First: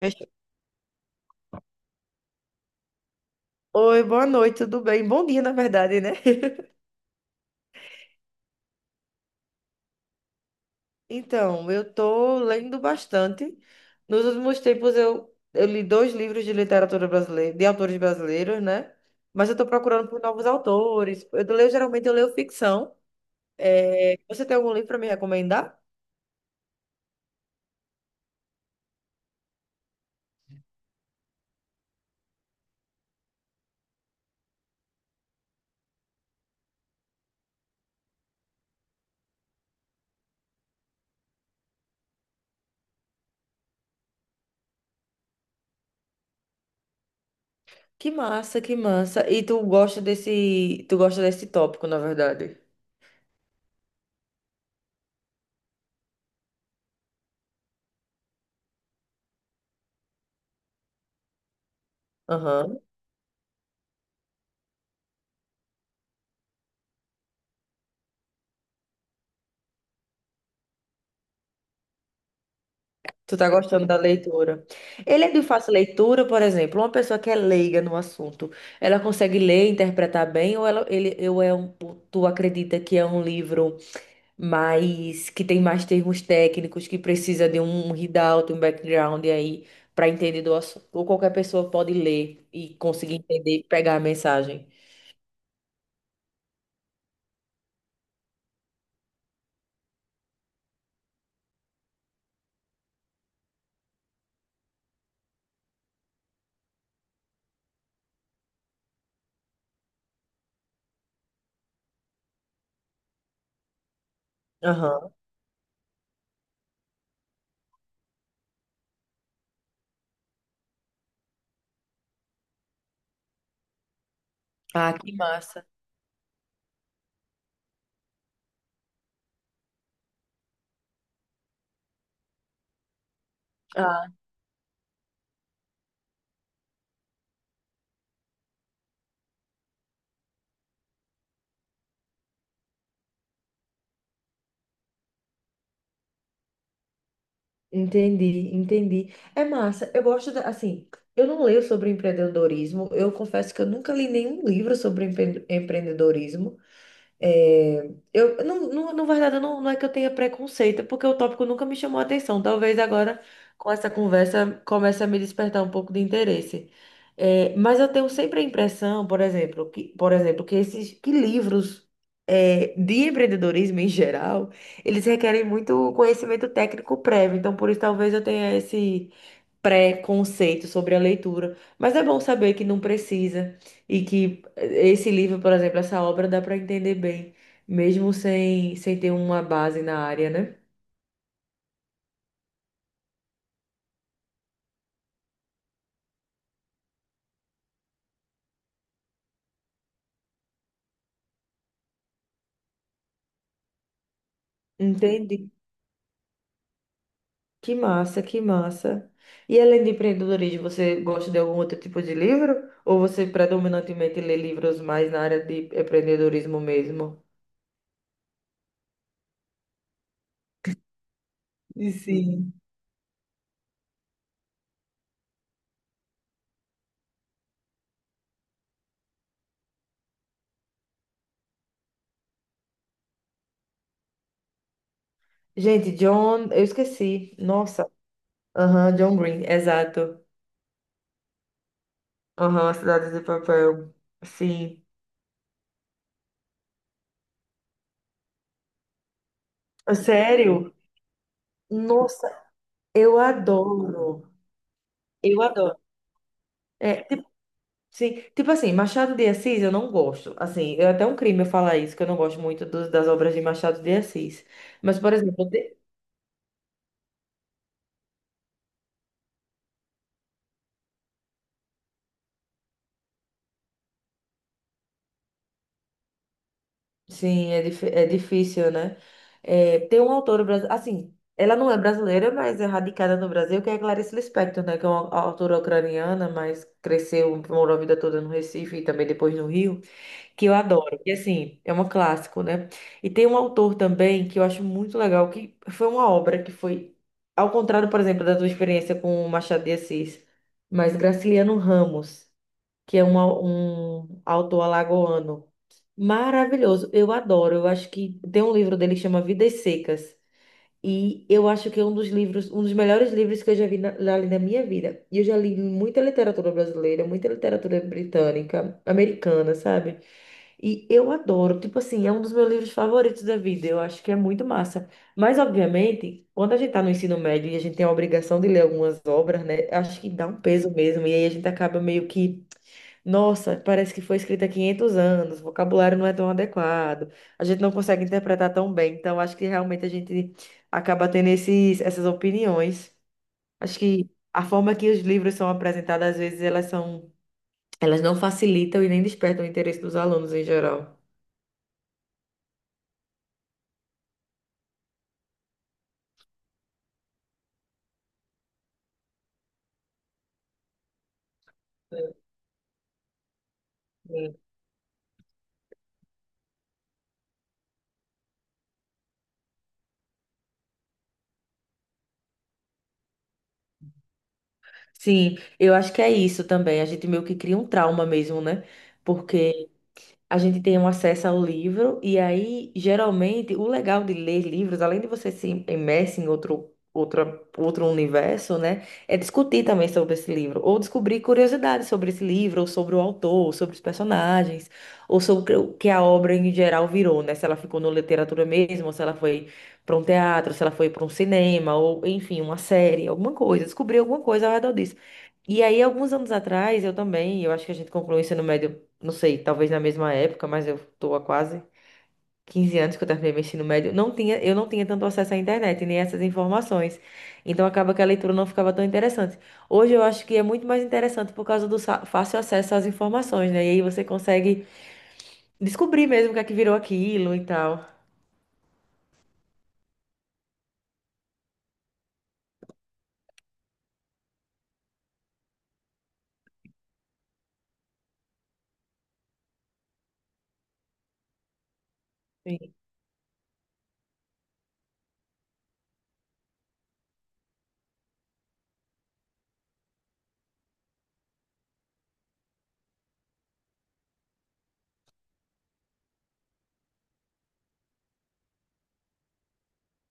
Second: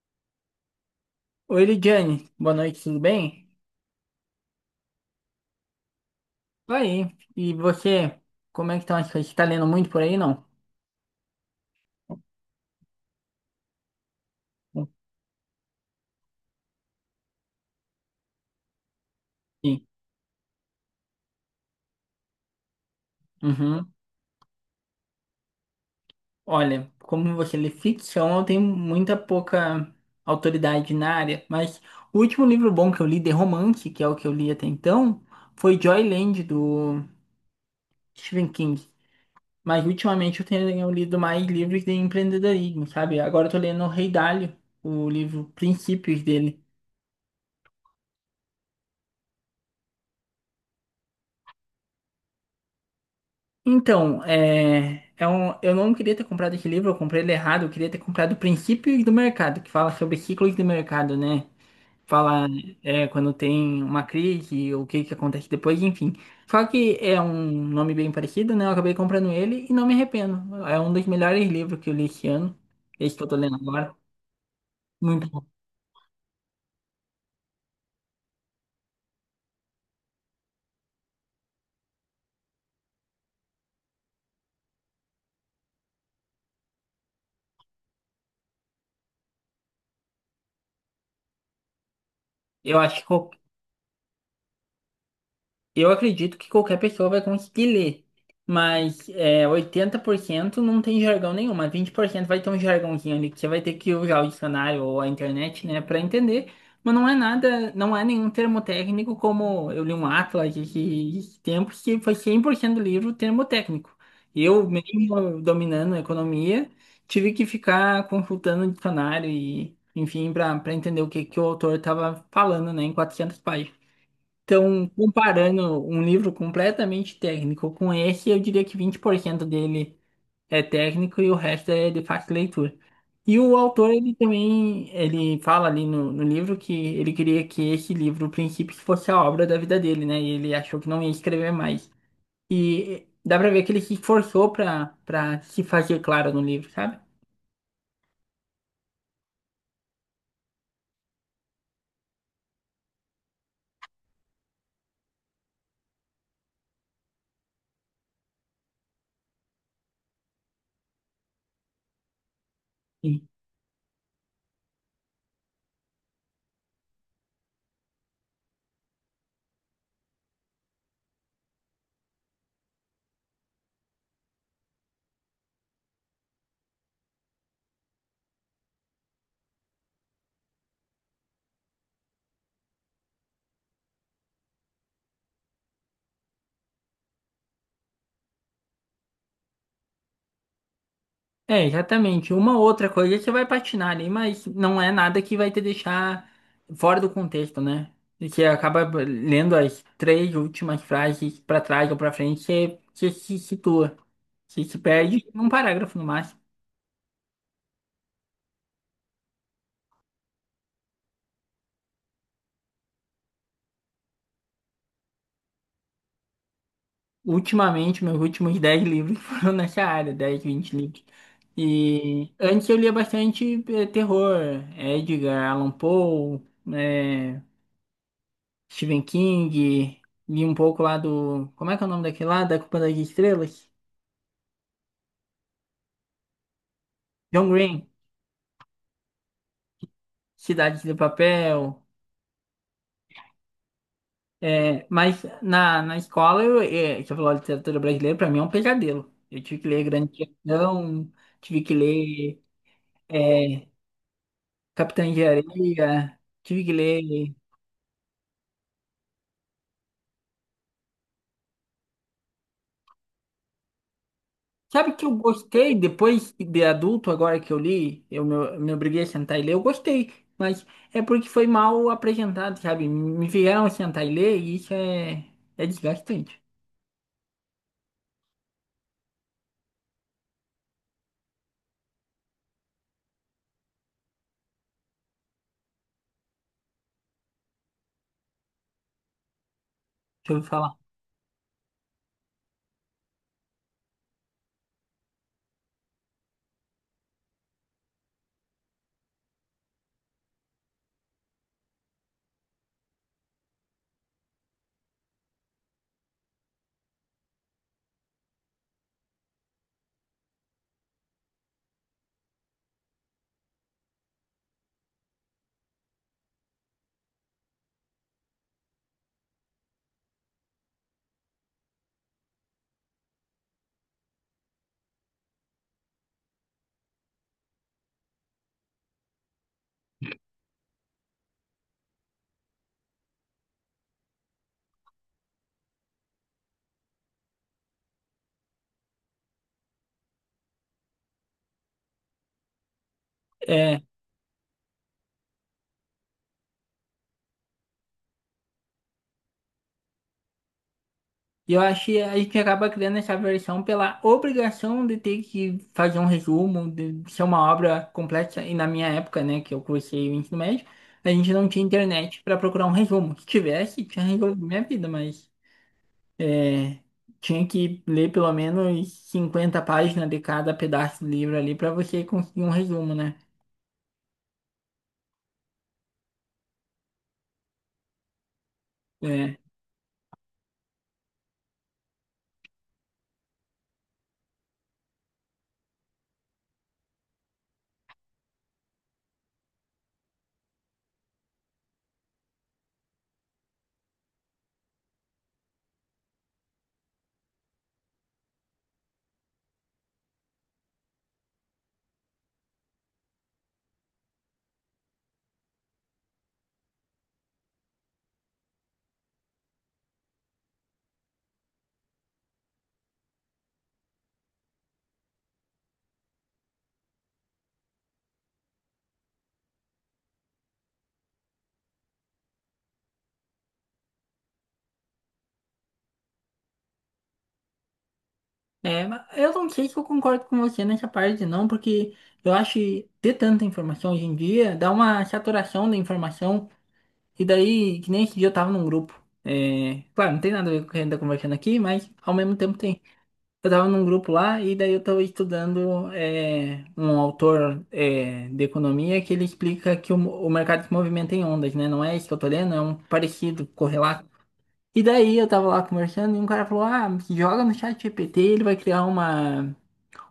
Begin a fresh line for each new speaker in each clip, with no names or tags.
Fechou.
Oi, Lidiane, boa noite, tudo bem?
Oi, boa noite, tudo bem? Bom dia, na verdade, né?
Tô aí. E você, como é que estão as coisas? Você tá lendo muito por aí, não?
Então, eu tô lendo bastante. Nos últimos tempos eu li dois livros de literatura brasileira, de autores brasileiros, né? Mas eu tô
Sim.
procurando por novos autores. Eu leio, geralmente eu leio ficção.
Uhum.
É, você tem algum livro para me recomendar?
Olha, como você lê ficção, eu tenho muita pouca autoridade na área, mas o último livro bom que eu li de romance, que é o que eu li até então, foi Joyland, do Stephen King. Mas ultimamente eu tenho lido mais livros de empreendedorismo, sabe? Agora eu tô lendo o Rei Dalio, o livro Princípios dele.
Que massa, que massa. E tu gosta desse tópico, na verdade.
Então, eu não queria ter comprado esse livro, eu comprei ele errado, eu queria ter comprado Princípios do Mercado, que fala sobre ciclos do mercado, né? Fala, quando tem uma crise, o que que acontece depois, enfim. Só que é um nome bem parecido, né? Eu acabei comprando ele e não me arrependo. É um dos melhores livros que eu li esse ano, esse que eu tô
Tu tá
lendo
gostando
agora.
da leitura. Ele
Muito
é de
bom.
fácil leitura, por exemplo, uma pessoa que é leiga no assunto, ela consegue ler, e interpretar bem, ou ela, ele, eu é um, tu acredita que é um livro mais, que tem mais termos técnicos, que precisa de um readout, um background aí para entender do assunto, ou qualquer pessoa pode ler e
Eu acho que
conseguir entender, pegar a mensagem.
Eu acredito que qualquer pessoa vai conseguir ler, mas, 80% não tem jargão nenhum, mas 20% vai ter um jargãozinho ali que você vai ter que usar o dicionário ou a internet, né, para entender. Mas não é nada, não é nenhum termo técnico como eu li um Atlas esses tempos que foi 100% do livro termo técnico. Eu,
Aham.
mesmo dominando a economia, tive que ficar consultando o dicionário e, enfim, para entender o que, que o autor estava falando, né, em 400. Então,
Ah, que massa.
comparando um livro completamente técnico com esse, eu diria que 20% dele é técnico e o resto é de fácil leitura. E o autor,
Ah,
ele também, ele fala ali no livro que ele queria que esse livro, o princípio, que fosse a obra da vida dele, né? E ele achou que não ia escrever mais. E dá pra ver que ele se esforçou pra se fazer claro no livro, sabe?
entendi, entendi. É massa. Eu gosto da, assim, eu não leio sobre empreendedorismo. Eu confesso que eu nunca li nenhum livro sobre empreendedorismo. É, eu, não, não, na verdade, não, não é que eu tenha preconceito, é porque o tópico nunca me chamou a atenção. Talvez agora, com essa conversa, comece a me despertar um pouco de interesse. É, mas eu tenho sempre a impressão, por exemplo, que esses que livros é, de empreendedorismo em geral, eles requerem muito conhecimento técnico prévio. Então, por isso, talvez eu tenha esse preconceito sobre a leitura, mas é bom saber que não precisa e que esse livro, por exemplo, essa obra dá para entender bem, mesmo sem ter uma base na área, né?
É, exatamente. Uma outra coisa você vai patinar ali, mas não é nada que vai te deixar fora do contexto, né? E você acaba lendo as três últimas frases pra trás ou pra frente, você se situa. Você se perde
Entendi.
num parágrafo no máximo.
Que massa, que massa. E além de empreendedorismo, você gosta de algum outro tipo de livro? Ou você predominantemente lê livros mais na área de empreendedorismo mesmo?
Ultimamente, meus últimos 10 livros foram nessa área, 10, 20 livros.
E
E
sim.
antes eu lia bastante, terror, Edgar Allan Poe, eh, Stephen King, li um pouco lá do. Como é que é o nome daquele lá? Da Culpa das Estrelas?
Gente, John, eu esqueci.
John Green,
Nossa. Aham, John Green, exato.
Cidade de Papel.
Aham, Cidade de Papel. Sim.
É, mas na escola, você falou de literatura brasileira, para mim é um pesadelo. Eu tive que ler
Ah,
Grande
sério?
Questão, tive que
Nossa,
ler,
eu
é,
adoro.
Capitã de
Eu adoro.
Areia, tive que
É,
ler.
sim, tipo assim, Machado de Assis eu não gosto. Assim, é até um crime eu falar isso, que eu não gosto muito das obras de Machado de Assis.
Sabe
Mas,
que
por
eu
exemplo,
gostei depois de adulto, agora que eu li, eu me obriguei a sentar e ler, eu gostei, mas é porque foi mal apresentado, sabe? Me fizeram sentar e ler e isso é desgastante,
sim, é difícil, né? É, tem um autor brasileiro, assim, ela não é brasileira, mas é radicada no Brasil, que é Clarice Lispector, né? Que é uma autora ucraniana, mas cresceu, morou a vida toda no Recife e também depois no Rio.
deixa eu
Que eu
falar.
adoro. E assim, é um clássico, né? E tem um autor também que eu acho muito legal, que foi uma obra que foi, ao contrário, por exemplo, da tua experiência com o Machado de Assis, mas Graciliano Ramos, que é um autor alagoano maravilhoso. Eu adoro. Eu acho que tem um livro dele que chama Vidas Secas. E eu acho que é um dos livros, um dos melhores livros que eu já vi na minha vida. E eu já li muita literatura brasileira, muita literatura britânica, americana, sabe? E eu adoro, tipo assim, é um dos meus livros favoritos da vida. Eu acho que é muito massa. Mas, obviamente, quando a gente tá no ensino médio e a gente tem a obrigação de ler algumas obras, né? Acho que dá um peso mesmo. E aí a gente acaba meio que nossa, parece que foi escrita há 500 anos, o vocabulário não é tão adequado, a gente não consegue interpretar tão bem, então acho que realmente a gente acaba tendo esses, essas opiniões. Acho
É,
que a forma que os livros são apresentados, às vezes, elas não facilitam e nem despertam o interesse dos alunos em geral.
e eu achei, a gente acaba criando essa versão pela obrigação de ter que fazer um resumo, de ser uma obra complexa, e na minha época, né, que eu cursei o ensino médio, a gente não tinha internet para procurar um resumo. Se tivesse, tinha
Sim,
resolvido minha vida, mas. É, tinha que ler pelo menos 50 páginas de cada pedaço do livro ali para você conseguir um resumo, né?
sim, eu acho que é isso também. A gente meio que cria um trauma mesmo, né?
É,
Porque a gente tem um acesso ao livro, e aí, geralmente, o legal de ler livros, além de você se imerse em outro, outra, outro universo, né, é discutir também sobre esse livro, ou descobrir curiosidades sobre esse livro, ou sobre o autor, ou sobre os personagens, ou sobre o que a obra em geral virou, né, se ela ficou na literatura mesmo, ou se ela foi para um teatro, se ela foi para um cinema, ou, enfim, uma série, alguma coisa, descobrir alguma coisa ao redor disso. E aí, alguns anos atrás, eu também, eu acho que a gente concluiu o ensino médio não sei, talvez na mesma época, mas eu tô há quase 15 anos que eu terminei meu ensino médio, eu não tinha tanto acesso à internet, nem essas informações. Então acaba que a leitura não ficava tão interessante. Hoje eu acho que é muito mais interessante por causa do fácil acesso às informações, né? E aí você consegue descobrir mesmo o que é que virou aquilo e tal.
é, mas eu não sei se eu concordo com você nessa parte, não, porque eu acho que ter tanta informação hoje em dia dá uma saturação da informação, e daí, que nem esse dia eu tava num grupo. É, claro, não tem nada a ver com o que a gente tá conversando aqui, mas ao mesmo tempo
Sim.
tem. Eu tava num grupo lá e daí eu tava estudando, um autor, de economia que ele explica que o mercado se movimenta em ondas, né? Não é isso que eu tô lendo, é um parecido, correlato. E daí eu tava lá conversando e um cara falou, ah, joga no chat GPT, ele vai criar uma,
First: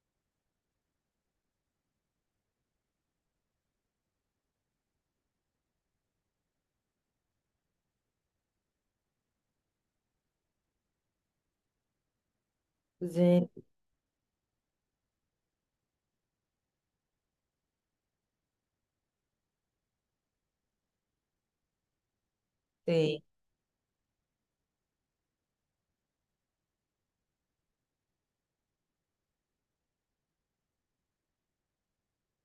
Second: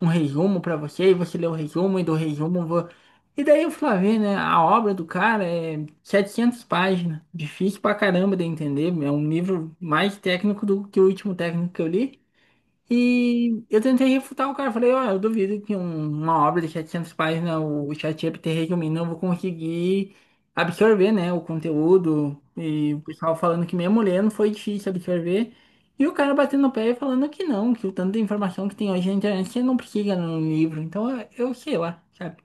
um resumo pra você, e você lê o resumo, e do resumo... vo-" E daí eu fui lá ver, né? A obra do cara é 700 páginas, difícil pra caramba de entender, é um livro mais técnico do que o último técnico que eu li.
Gente,
E eu tentei refutar o cara, falei, ó, eu duvido que uma obra de 700 páginas, o ChatGPT resumindo, eu vou conseguir absorver, né, o conteúdo, e o
sim.
pessoal falando que mesmo lendo foi difícil absorver, e o cara batendo o pé e falando que não, que o tanto de informação que tem hoje na internet, você não precisa no livro, então eu sei lá, sabe?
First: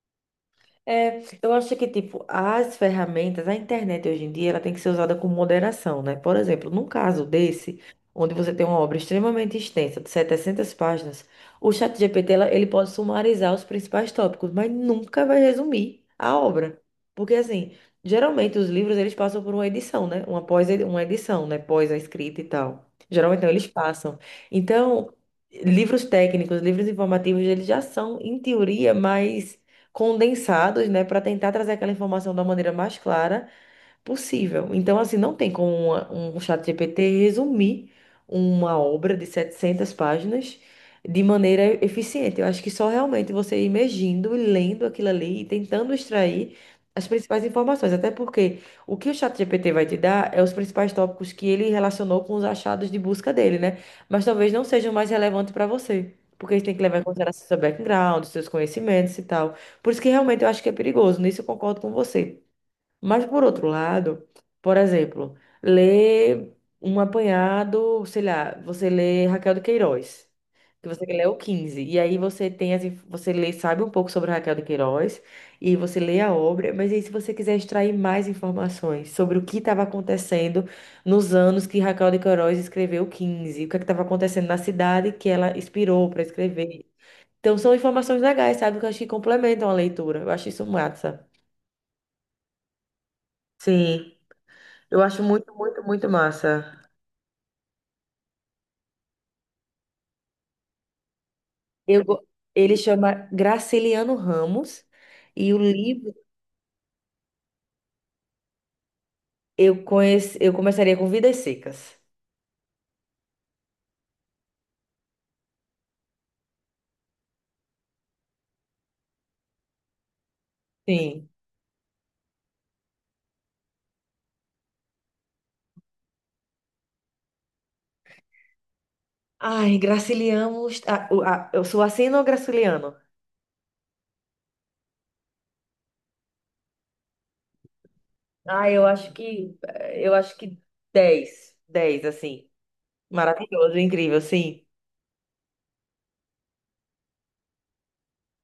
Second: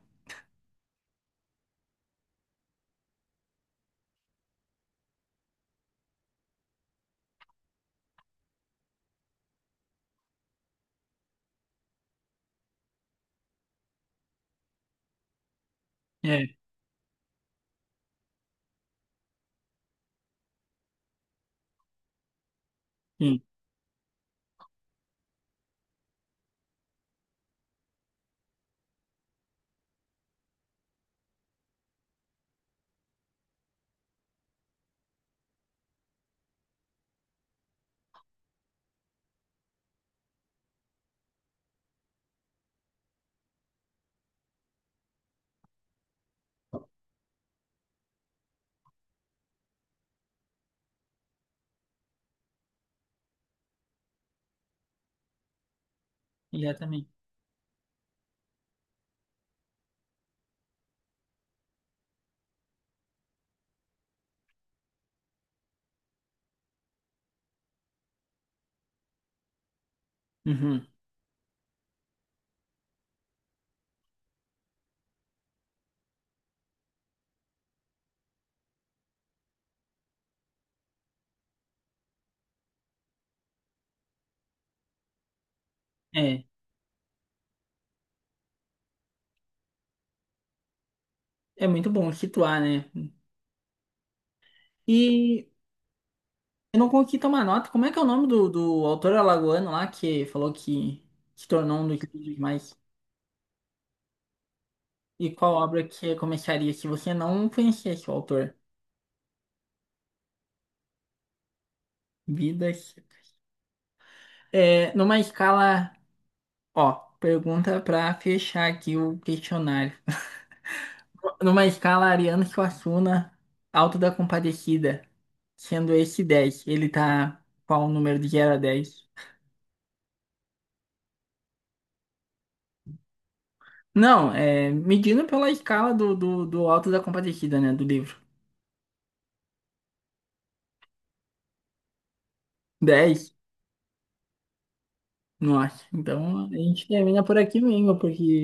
É, eu acho que, tipo, as ferramentas, a internet hoje em dia, ela tem que ser usada com moderação, né? Por exemplo, num caso desse, onde você tem uma obra extremamente extensa, de 700 páginas, o ChatGPT, ele pode sumarizar os principais tópicos, mas nunca vai resumir a
É,
obra. Porque, assim, geralmente os livros, eles passam por uma edição, né? Uma edição, né? Pós a escrita e tal.
sim,
Geralmente, não, eles passam. Então, livros técnicos, livros informativos, eles já são, em teoria, mais condensados, né, para tentar trazer aquela informação da maneira mais clara possível. Então, assim, não tem como um chat GPT resumir uma obra de 700 páginas de maneira eficiente. Eu acho que só realmente você imergindo e lendo aquilo ali e tentando extrair as principais informações. Até porque o que o chat GPT vai te dar é os principais tópicos que ele relacionou com os achados de busca dele, né? Mas talvez não sejam mais relevantes para você. Porque você tem que levar em
exatamente.
consideração seu background, seus conhecimentos e tal. Por isso que realmente eu acho que é perigoso. Nisso eu concordo com você. Mas, por outro lado, por exemplo, ler um apanhado, sei lá, você lê Raquel de Queiroz,
Uhum.
que você lê o Quinze e aí você tem você lê, sabe um pouco sobre Raquel de Queiroz, e você lê a obra, mas aí se você quiser extrair mais informações sobre o que estava acontecendo nos anos que Raquel de Queiroz escreveu o Quinze, o que estava acontecendo na cidade que ela inspirou para
É,
escrever. Então, são informações legais, sabe, que eu acho que complementam a leitura. Eu acho isso massa.
é muito bom situar, né?
Sim. Eu acho
E
muito, muito, muito massa.
E não conquista uma nota. Como é que é o nome do autor alagoano lá que falou que, tornou um dos
Eu, go-
livros mais.
ele chama Graciliano Ramos
E
e
qual
o
obra
livro
que começaria se você não conhecesse o autor?
eu começaria com Vidas Secas.
Vidas. É, numa escala. Ó, pergunta pra fechar aqui o questionário.
Sim.
Numa escala Ariano Suassuna, Alto da Compadecida, sendo esse 10, ele tá qual o número de 0 a 10?
Ai, Graciliano, ah, ah, eu sou assim ou Graciliano?
Não, é medindo pela escala do Alto da Compadecida, né? Do livro.
Ah, eu acho que 10, 10, assim.
10.
Maravilhoso, incrível, sim.
Nossa, então a gente termina por aqui mesmo, porque